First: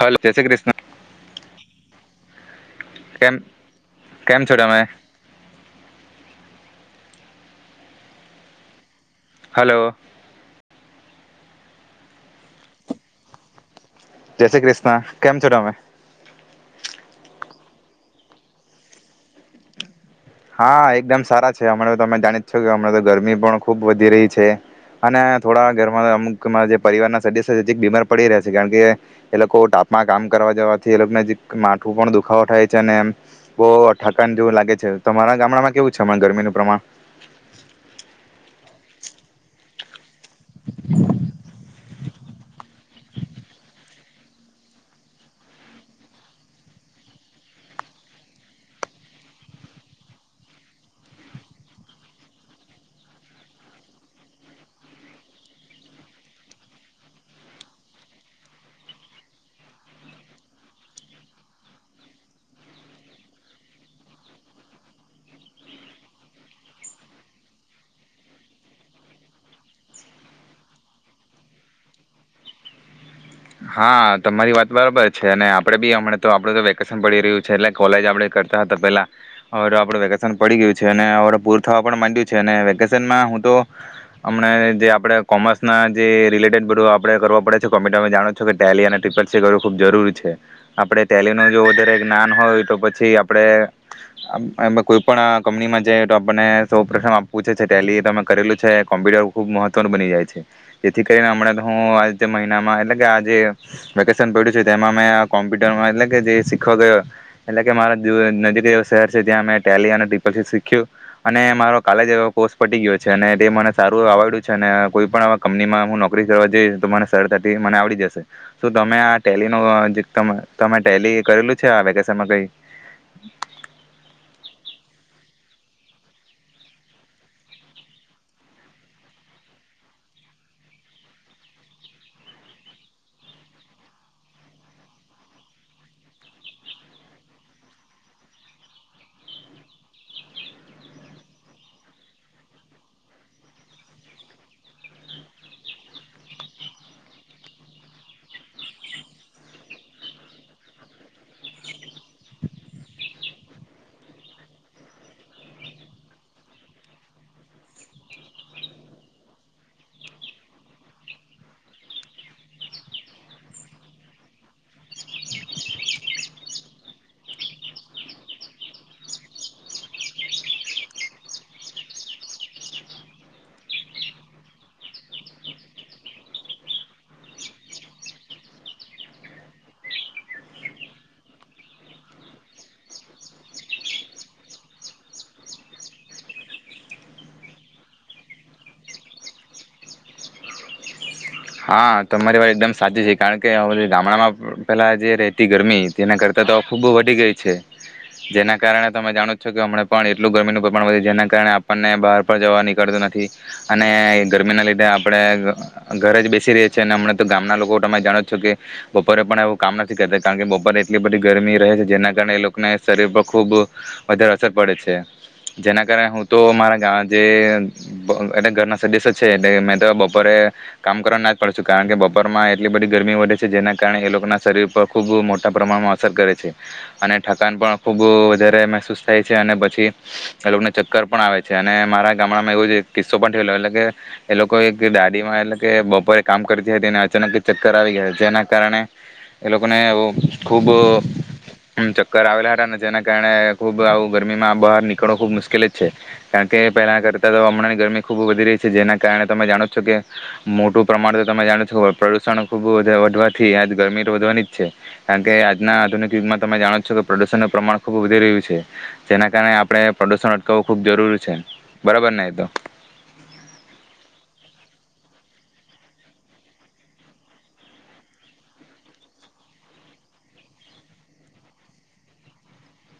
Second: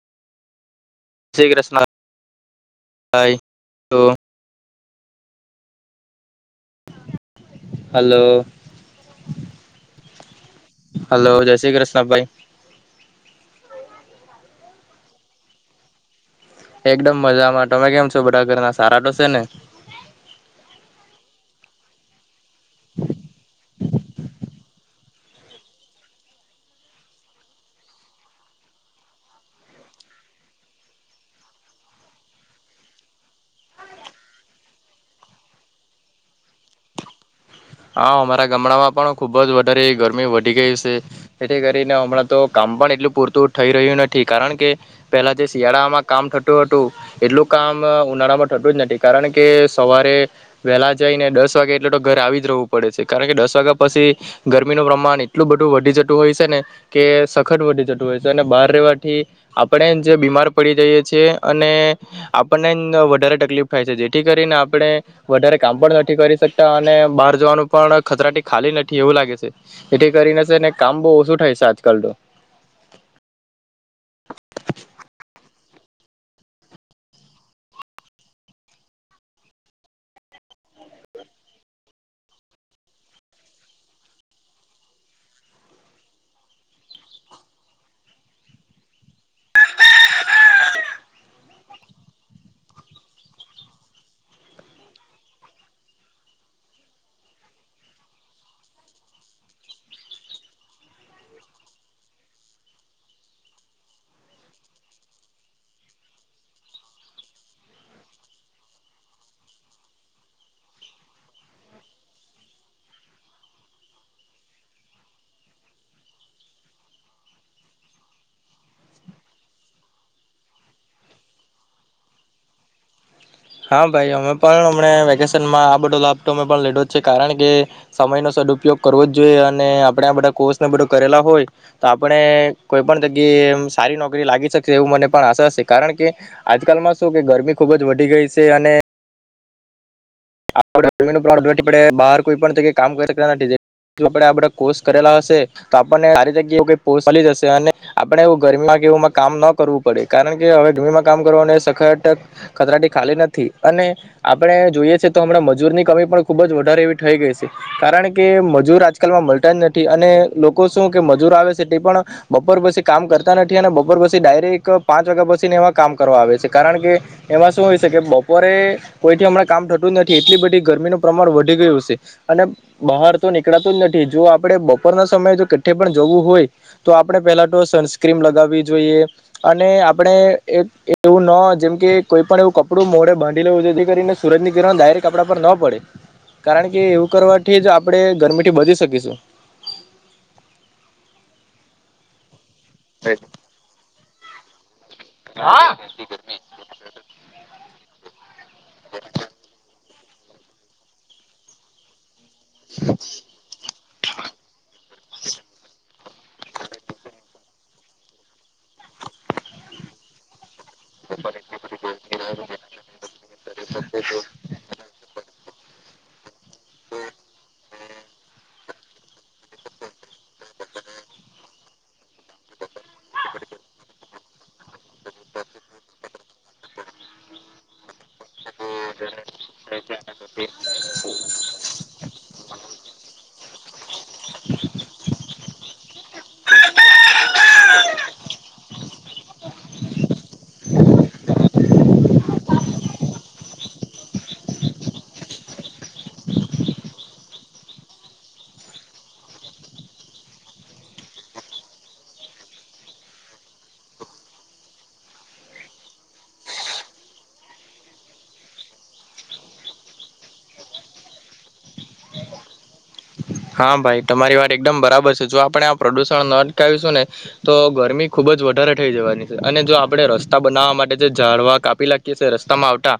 Hello જય શ્રી કૃષ્ણ શી કૃષ્ણ ભાઈ કેમ કેમ છો તમે. હલોો હલો હલો જય શ્રી કૃષ્ણભાઈ જય શ્રી ક્રિષ્ણ કેમ છોમે એકદમ મજામાં તમે કેમ છો બધા ઘરના સારા તો છે ને હા એકદમ સારા છે અમારે તો તમે જાણી કે હણાં તો ગરમી પણ ખુબ વધી રહી છે અને થોડા ઘરમાં અમુક અમારા જે પરિવાર ના સદસ્ય છે જેક બીમાર પડી રહ્યા છે કારણ કે એ લોકો ટાપમાં કામ કરવા જવાથી એ લોકોને જે માથું પણ દુખાવો થાય છે અને બહુ ઠકાન જેવું લાગે છે. તમારા ગામડામાં કેવું છે ગરમીનું પ્રમાણ હા અમારા ગામડામાં પણ ખુબ જ વધારે ગરમી વધી ગઈ છે જેથી કરીને હમણાં તો કામ પણ એટલું પૂરતું થઈ રહ્યું નથી કારણ કે પેલા જે શિયાળામાં કામ થતું હતું એટલું કામ ઉનાળામાં થતું જ નથી કારણ કે સવારે વહેલા જઈને દસ વાગે એટલ તો ઘર આવી પડે. કારણ કે દસ વાગ્યા પછી ગરમીનું પ્રમાણ એટલું બધું વધી જતું હોય છે ને કે સખત વધી જતું હોય છે અને બહાર રવાથી આપણે જે બીમાર પડી જઈએ છીએ અને આપણને જ વધારે તકલીફ થાય છે જેથી કરીને આપણે વધારે કામ પણ નથી કરી શકતા અને બહાર નું પણ ખતરાટી ખાલી નથી એવું લાગે છે એથી કરીનેને કામ બહુ ઓછું થાય છે આજકાલ તો હા તમારી વાત બરાબર છે અને આપડે બી હમણા તો આપડ તો વેકેશન પડી રહ્યું છે એટલે કોલેજ આપડે કરતા હતા પેલા હવે તો આપડ વેકેશન પડી ગયું છે અને હવે પૂર થવા પણ માંડ્યું છે અને વેકેશનમાં હું તો હમને જે આપડે કોમર્સના જે રિલેટેડ બધું આપડે કરવા પડે છે કોમ્યટ જાણો છ કે ટેલી અને ટ્રિપલ સી કરવું ખૂબ જરૂરી છે. આપણે ટેલીનું જો વધારે જ્ઞાન હોય તો પછી આપણે આમ આમાં કોઈ પણ કંપનીમાં જઈએ તો આપણને સૌ પ્રથમ આપવું છે ટેલી અમે કરેલું છે, કોમ્પ્યુટર ખૂબ મહત્ત્વનું બની જાય છે. જેથી કરીને હમણાં તો હું આજ મહિનામાં એટલે કે આ જે વેકેશન પડ્યું છે તેમાં મેં આ કોમ્પ્યુટરમાં એટલે કે જે શીખવા ગયો એટલે કે મારા દે નજીક એવ શહેર છે ત્યાં મેં ટેલી અને ટપલસી શીખ્યું અને મારો કાલેજ એવો કોસ્ટ પટી ગયો છે. અને તે મને સારું એ આવડ્યું છે અને કોઈ પણ કંપનીમાં હું નોકરી કરવા જોઈ તો મને સરળતાથી મને આવડી જશ શે. શું તમે આ ટેલી નો અહ જે તમ-તમે ટેલી કરેલું છે આ વેકેશનમાં કઈ? હા ભાઈ અમે પણ એમણે વેકેશનમાં આ બધો લાભટો અમે પણ લીધો જ છે કારણ કે સમયનો સદઉપયોગ કરવો જ જોઈએ અને આપડા આ બધા કોર્સને બધું કરેલા હોય તો આપણે કોઈ પણ જગ્યાએ એ સારી નોકરી લાગી શકશે એવું મને પણ આશા છે. કારણ કે આજકાલમાં શું કે ગરમી ખૂબ જ વધી ગઈસ તે અને [unintelligible] બાર કોઈ પણ જગ્યે કામ કર શકતા ને [unintelligible] આ બધા કોર્ષ કરેલા હશે તો આપણને [unintelligible] ચાલી જશે અને આપણે એવ ગરમીમાં કે કામ ન કરવું પડે કારણ કે હવે ગમીમાં કામ કરવાને સખત ખતરાટી ખાલી નથી અને આપણે જોઈએ છે તો હમણાં મજૂરની કમી પણ ખૂબ જ વધારે એવી થઈ ગઈ છે. કારણ કે મજૂર આજકાલમાં મળતા જ નથી અને લોકો શું કે મજૂર આવે છે તે પણ બપોર પછી કામ કરતા નથી અને બપોર પછી ડાયરેક પાંચ વાગ્યા પછીને એમાં કામ કરવા આવે છે કારણ કે એમાં શું હોય છે કે બપોરે કોઈથી હમણાં કામ થ તું નથી એટલી બધી ગરમીનું પ્રમાણ વધી ગયું છે. અને બહાર તો નીકળાતું જ નથી જો આપે બપોરના સમયે જો કેઠે પણ જવું હોય તો આપણે પેલા તો સનસ્ક્રીમ લગાવવી જોઈએ અને આપણે એક એવું ન જેમકે કોઈ પણ એવું કપડું મોડે બાંધી લેવું જેથી કરીને સૂરજની કિરણ ડાયરેક્ટ આપડા પર ના પડે. કારણ કે એવું કરવાથી જ આપણે ગરમીથી બચી શકીશું. હા તમારી વાય એકદમ સાચી છે કારણ કે હ ગામડામાં પેલા જે રહેતી ગરમી તેના કરતાં તો ખૂબ વધી ગઈ છે, જેના કારણે તમે જાણો છો કે હમણાં પણ એટલું ગરમીનું પ્રમાણ વધે જેના કારણે આપણને બહાર જવા નીકળતું નથી અને ગરમીના લીધે આપણે ઘરે જ બે હમણા તો ગામના લોકો તમે જાણો છો કે બપોરે પણ એવું કામ નથી કરતા કારણ કે બ પોરે એટલી બધી ગરમી રહે છે જેના કારણે એ લોકોને શરીર પર ખૂબ વધારે અસર પડે છે, જેના કારણે હું તો મારા ગ જે ઘરના સદેશ છે એ મે તો બપરે કામ કર ના પણ છું કારણ કે બપોરમાં એટલી બધી ગરમી વધે છે જેના કારણે એ લોકોના શરીર પર ખૂબ મોટા પ્રમાણમાં અસર કરે છે અને ઠકાન પણ ખૂબ એટ મહેસૂસ થાય છે અને પછી એ લોકોને ચક્કર પણ આવે છે અને મારા ગામડામાં એવું જ કિસ્સો પણ થયેલો એટલે કે એ લોકો એક ડાડી માં એટલે કે બપોરે કામ કરતી હતીને અચાનક ચક્કર આવી ગયા જેના કારણે એ લોકોને ખૂબ ચક્કર આવેલા હતા ને જેના કારણે ખૂબ આવું ગરમીમાં બહાર નીકળવું ખૂબ મુશ્કેલ જ છે. કારણ કે પહેલા કરતા તો હમણાંની ગરમી ખૂબ વધી રહી છે જેના કારણે તમે જાણો છો કે મોટું પ્રમાણ તો તમે જાણો છો પ્રદુષણ ખૂબ વધવાથી આજ ગરમી તો વધવાની જ છે, કારણ કે આજના આધુનિક યુગમાં તમે જાણો છો કે પ્રદુષણનું પ્રમાણ ખૂબ વધી રહ્યું છે જેના કારણે આપણે પ્રદુષણ અટકાવવું ખૂબ જરૂર છે બરાબર ને એ તો? હા ભાઈ તમારી વાત એકદમ બરાબર છે જો આપણે આ પ્રદુષણ ન અટકાવીશું ને તો ગરમી ખુબ જ વધારે થઈ જવાની છે અને જો આપણે રસ્તા બનાવવા માટે જે ઝડવા કાપી લાકિયે છીએ રસ્તામાં આવતા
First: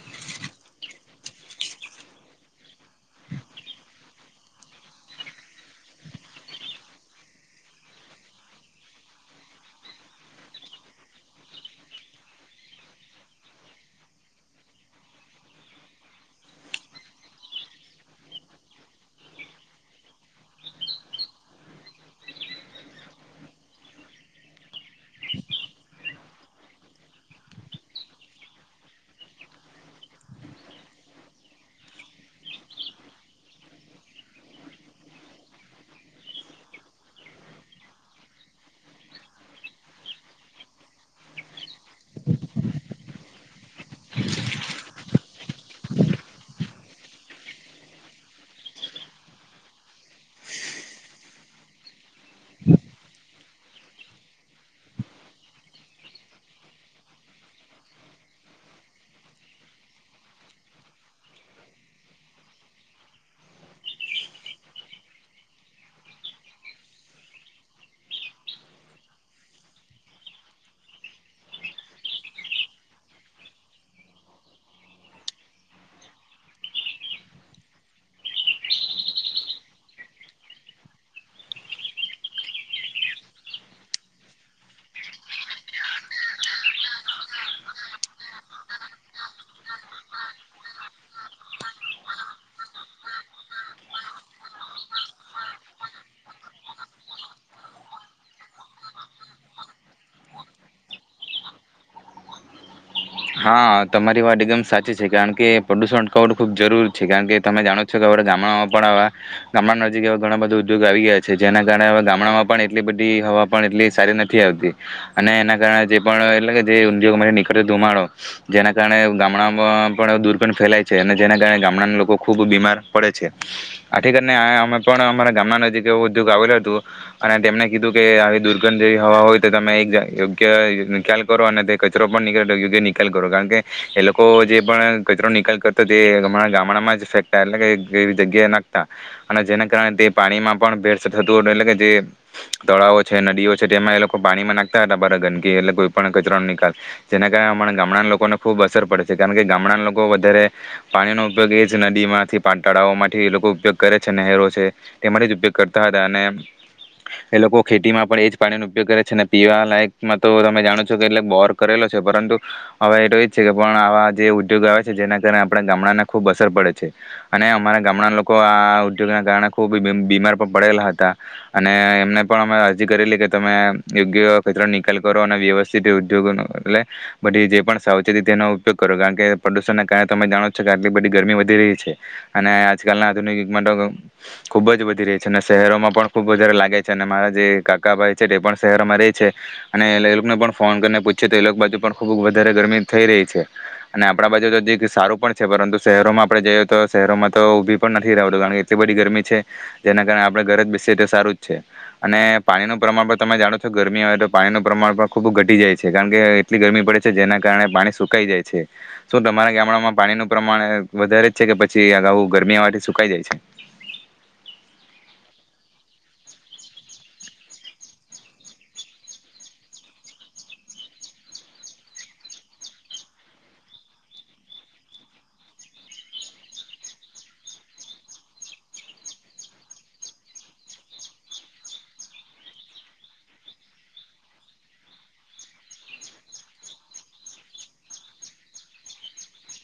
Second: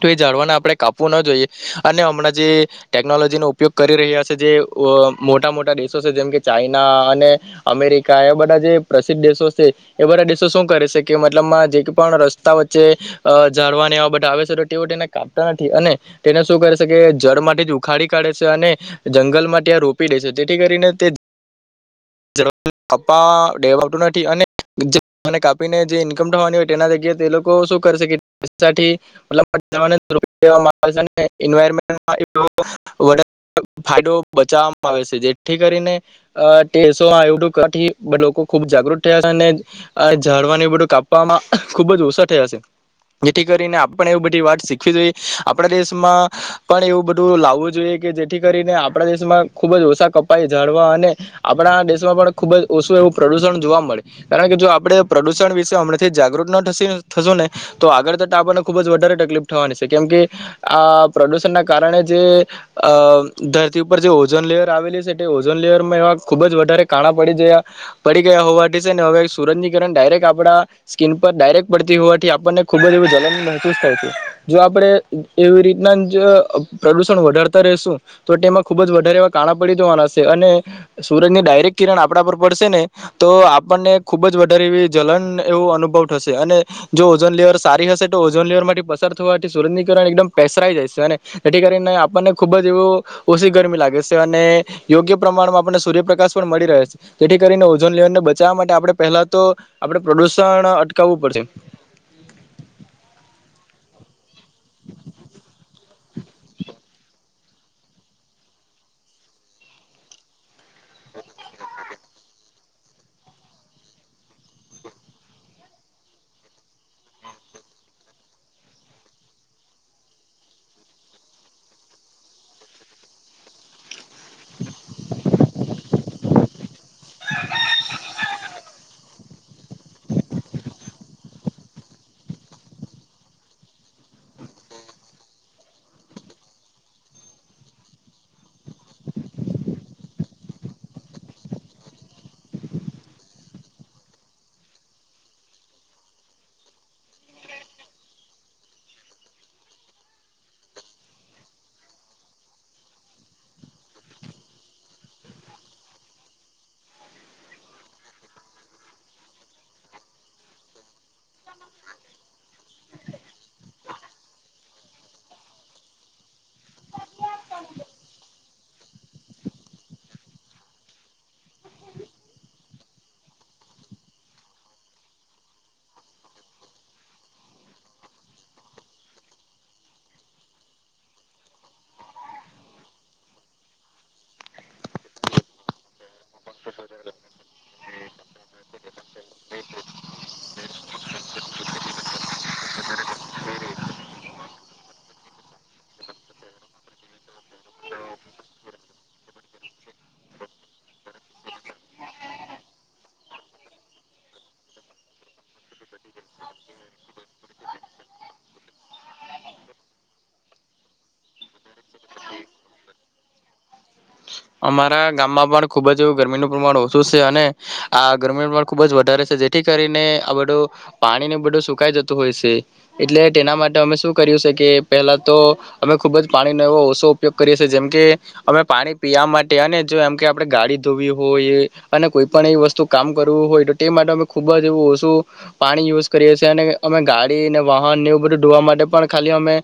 તો એ ઝડવાને આપણે કાપવું ના જોઈએ, અને હમણાં જે ટેકનોલોજીનો ઉપયોગ કરી રહ્યા જે મોટા મોટા દેશો છે જેમ કે ચાઈના અને અમેરિકા એવા બધા જે પ્રસિદ્ધ દેશો છે એ બધા દેશો શું કરે છે કે મતલબમાં જે પણ રસ્તા વચ્ચે જાળવાને બધા આવે છે તો તેઓ તેને કાપતા નથી અને તેને શું કરે છે કે જળ માંથી જ ઉખાડી કાઢે છે અને જંગલમાં ત્યાં રોપી દે છે તેથી કરીને તે [unintelligible] નથી અનેને કાપીને જે ઈન્કમ થવાની હોય તેના જગ્યાએ તે લોકો શું કરશે [unintelligible] ફાયદો બચાવવામાં આવે છે જેથી કરીને અ [unintelligible] એવું કી લોકો ખુબ જાગૃત થયા છે અને આ ઝાડવાનું એ બધું કાપવામાં ખુબ જ ઓછા થયા છે. જેથી કરીને આપણે એવું બધી વાત શીખવી જોઈએ. આપણા દેશમાં પણ એવું બધું લાવવું જોઈએ કે જેથી કરીને આપણા દેશમાં ખુબ જ ઓછા કપાઈ ઝાડવા અને આપણા દેશમાં પણ ખૂબ જ ઓછું એવું પ્રદૂષણ જોવા મળે, કારણ કે જો આપણે પ્રદૂષણ વિશે હમણાંથી જાગૃત ન થશું ને તો આગળ થતાં આપણને ખૂબ જ વધારે તકલીફ થવાની છે કેમ કે આ પ્રદુષણના કારણે જે અ ધરતી ઉપર જે ઓઝોન લેયર આવેલી છે તે ઓઝોન લેયરમાં એવા ખુબ જ વધારે કાણા પડી જ્યાં પડી ગયા હોવાથી છે અને હવે સૂરજનીકરણ ડાયરેક્ટ આપણા સ્કીિન પર ડાયરેક્ટ પડતી હોવાથી આપણને ખૂબ જ એવું જલન મહેસૂસ થાય છે જો આપણે એવી રીતના જ પ્રદુષણ વધારતા રશું તો તેમાં ખુબ જ વધારે એવા કાણા પડી જવાના છે અને સુરજની ડાયરેક્ટ કિરણ આપણા પર પડશે ને, તો આપણને ખુબ જ વધારે એવી જલન એવો અનુભવ થશે અને જો ઓઝોન લેયર સારી હશે તો ઓઝોન લેયરમાંથી પસાર થવાથી સુરજની કિરણ એકદમ પેસરાઈ જાય સે અને જેથી કરીને આપણને ખુબ જ એવું ઓસી ગરમી લાગે સે અને યોગ્ય પ્રમાણમાં આપણને સૂર્યપ્રકાશ પણ મળી રહે સે. જેથી કરીને ઓઝોન લેયરને બચાવા માટે આપણે પહેલા તો આપણે પ્રદુષણ અટકાવવું પડશે. હા, તમારી વાત એકદમ સાચી છે. કારણ કે પ્રદૂષણ [unintelligible] ખુબ જરૂર છે. કારણ કે તમે જાણો જ છો કે આપળે ગામડામાં પણ આવા ગામડા નજીક એવા ઘણા બધૂ ઉદ્યોગ આવી ગ્યા છે. જેના કારણે હવે ગામડામાં પણ એટલી બધી હવા પણ એટલી સારી નથી આવતી અને એના કારણે જે પણ એટલે કે જે ઉદ્યોગમાંથી નીકળે ધુમાડો. જેના કારણે ગામડામાં પણ દુર્ગંધ ફેલાય છે અને જેના કારણે ગામડાના લોકો ખૂબ બીમાર પડે છે. આથી કરીને આય અમે પણ અમારા ગામના નજીક એ ઉ દ્યોગ આવેલું હતું અને તેમને કીધું કે આવી દુર્ગંધ જેવી હવા હોય તો તમે એક જા યોગ્ય ખ્યાલ કરો અને તે કચરો પણ નીકળે તો યોગ્ય ની કાલ કરો કારણ કે એ લોકો જે પણ કચરો નિકાલ કરતા તે અમારા ગામડામાં જ ફેંકતા એટલે કે એ એવી જગ્યાએ નાખતા અને જેના કારણે તે પાણીમાં પણ ભેર્સ થતું. એટલે કે જે તળાવો છે, નદીઓ છે તેમાં એ લોકો પાણીમાં નાખતા હતા બારા ગંદકી એટલે કોઈ પણ કચરા ન નિકાલ. જેના કારણે અમારા ગામડાના લોકોને ખૂબ અસર પડે છે. કારણ કે, ગામડાના લોકો વધારે પાણીનો ઉપયોગ એ જ નદીમાંથી, પા તળાવઓમાંથી એ લોકો ઉપયોગ કરે છે, નહેરો છે. તેમાંથી જ ઉપયોગ કરતા હતા અને એ લોકો ખેતીમાં પણ એ જ પાણીનો ઉપયોગ કરે છે અને પીવા લાયકમાં તો તમે જાણો છો કે એટલે બોર કરેલો છે. પરંતુ હવે એ તો એ જ છે કે પણ આવા જે ઉદ્યોગ આવે છે. જેના કારણે આપણે ગામડાને ખુબ અસર પડે છે અને અમારા ગામડા ન લોકો આ ઉદ્યોગના કારણે ખૂબ બીમ બીમાર પણ પડેલા હતા અને એમને પણ અમે અરજી કરેલી કે તમે યોગ્ય કચરો નિકાલ કરો અને વ્યવસ્થિત એ ઉદ્યોગોનો. એટલે બધી જે પણ સાવચેતી તેનો ઉપયોગ કરો. કારણ કે, પ્રદુષણના કારણે તમે જાણો જ છો કે આટલી બધી ગરમી વધી રહી છે અને આજકાલના આધુનિક યુગમાં તો ખુબ જ વધી રહી છે અને શહેરોમાં પણ ખૂબ વધારે લાગે છે અને મારા જે કાકા ભાઈ છે તે પણ શહેરમાં રે છે અને લ એ લોકને પણ ફોન કરીને પૂછ્યું તો એ લોક બાજુ પણ ખૂબ વધારે ગરમી થઈ રહી છે અને આપણા બાજુ તો જીક સારું પણ છે. પરંતુ, શહેરોમાં આપણે જઈએ તો શહેરોમાં તો ઊભી પણ નથી રહવાતું કારણ કે એટલી બધી ગરમી છે. જેના કારણે આપણે ઘરે જ બેસીએ તો સારું જ છે અને પાણીનો પ્રમાણ પણ તમે જાણો છો ગરમી આવે તો પાણીનો પ્રમાણ પણ ખૂબ ઘટી જાય છે. કારણ કે, એટલી ગરમી ના કારણે પાણી સુકાઈ જાય છે. શું તમારા ગામડામાં પાણીનું પ્રમાણ વધારે જ છે કે પછી અગાઉ ગરમી આવાથી સુકાઈ જાય છે? અમારા ગામમાં પણ ખુબ જ એવુ ગરમીનું પ્રમાણ ઓછું સે અને આ ગરમીનું પ્રમાણ ખુબ જ વધારે છે જેથી કરીને આ બધું પાણીને બધું સુકાઈ જતું હોય સે. એટલે તેના માટે અમે શું કર્યું સે કે પહેલા તો અમે ખુબ જ પાણીનો એવો ઓસો ઉપયોગ કરીએ સે. જેમ કે અમે પાણી પીયા માટે અને જો એમ કે આપળે ગાડી ધોવી હોઈ અને કોઈ પણ એવી વસ્તુ કામ કરવું હોય તો તે માટે અમે ખૂબ જ એવું ઓસુ પાણી યુઝ કરીએ સે અને અમે ગાડી ને, વાહન ને એવું બધું ધોવા માટે પણ ખાલી અમે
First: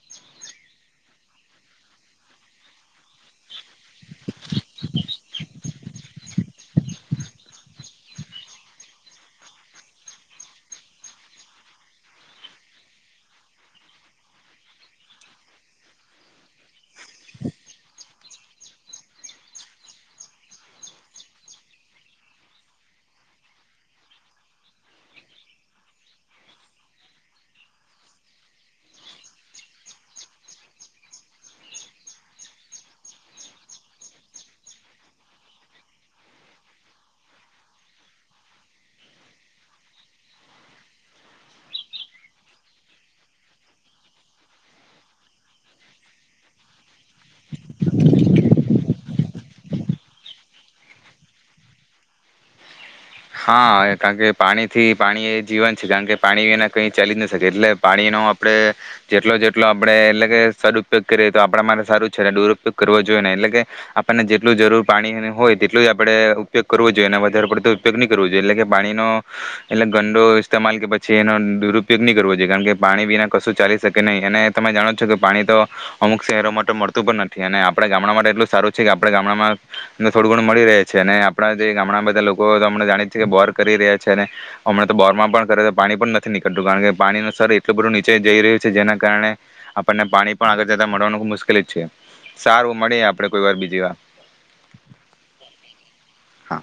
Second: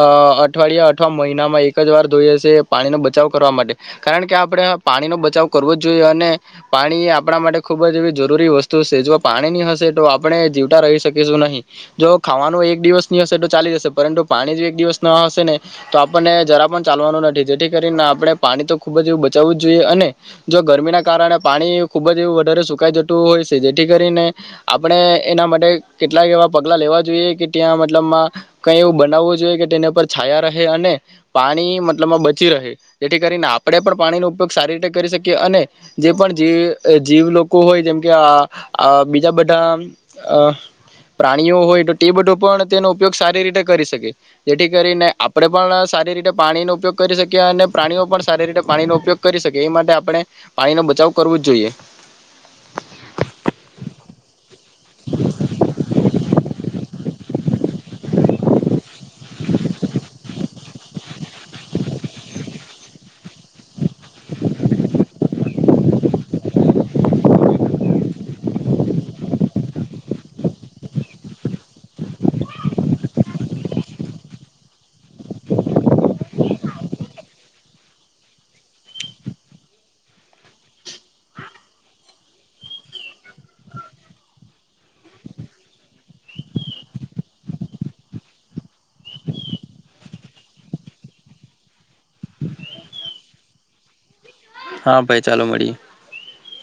અ અઠવાડિયા અઠવા મહિનામાં એક જ વાર ધોઈએ સે, પાણીનો બચાવ કરવા માટે. કારણ કે, આ પળે પાણીનો બચાવ કરવો જ જોએ અને પાણી એ આપળા માટે ખૂબ જ એવી જરૂરી વસ્તુ સે. જો પાણી ની હશે તો આપણે જીવતા રહી શકીશું નહીં. જો ખાવાનું એક દિવસ ની હશે તો ચાલી જશે પરંતુ પાણી જો એક દિવસ ન હશે ને તો આપણને જરા પણ ચાલવાનું નથી. જેથી કરીને આપણે પાણી તો ખૂબ જ એવું બચાવવું જ જોઈએ અને જો ગરમીના કારણે પાણી ખુબ જ એવું વધારે સુકાઈ જતું હોય સે. જેથી કરીને આપણે એના માટે કેટલાક એવા પગલા લેવા જોઈએ કે ત્યાં મતલબમાં કઈ એવું બનાવવું જોઈએ કે તેને પર છાયા રહે અને પાણી મતલબમાં બચી રહે. જેથી કરીને આપણે પણ પાણીનો ઉપયોગ સારી રીતે કરી શકીએ અને જે પણ જી જીવ લોકો હોય જેમકે આ બીજા બધા પ્રાણીઓ હોય તો તે બધો પણ તેનો ઉપયોગ સારી રીતે કરી શકેએ જેથી કરીને આપણે પણ સારી રીતે પાણીનો ઉપયોગ કરી શકીએ અને પ્રાણીઓ પણ સારી રીતે પાણીનો ઉપયોગ કરી શકે એ માટે આપણે પાણી નો બચાવ કરવો જ જોઈએ. હા કારણ કે પાણીથી પાણી એ જીવન છે કારણ કે પાણી વિના કંઈ ચાલી જ ન શકે એટલે પાણીનો આપણે જેટલો જેટલો આપણે એટલે કે સદઉપયોગ કરીએ તો આપડા માટે સારું છે ને દુરુપયોગ કરવો જોઈએ ને એટલે કે આપણને જેટલું જરૂર પાણીની હોય તેટલું જ આપડે ઉપયોગ કરવો જોઈએ ને વધારે પડતું ઉપયોગ ન કરવો જોઈએ એટલે કે પાણીનો એટલે ગંડો ઇસ્તેમાલ કે પછી એનો દુરુપયોગ નહી કરવો જોઈએ કારણ કે પાણી વિના કશું ચાલી શકે નહીં અને તમે જાણો છો કે પાણી તો અમુક શહેરો માટે મળતું પણ નથી અને આપડા ગામડા માટે એટલું સારું છે કે આપડા ગામડામાં થોડું ગુણ મળી રહે છે અને આપણા જે ગામડા બધા લોકો તો અમ જાણીએ છી કે બોર કરી રહ્યા છે ને હમણા તો બોરમાં પણ કરે પાણી પણ નથી નીકળતું કારણ કે પાણી ન સ્ર એટલું બધું નીચે જઈ રહ્યું છે જેના કારણે આપણને પાણી પણ આગળ જતા મળવાનું ખબ મુશ્કેલ જ છે સારું મળી આપણે કોઈ વાર બીજી વાર હા ભાઈ ચાલો મળી. હા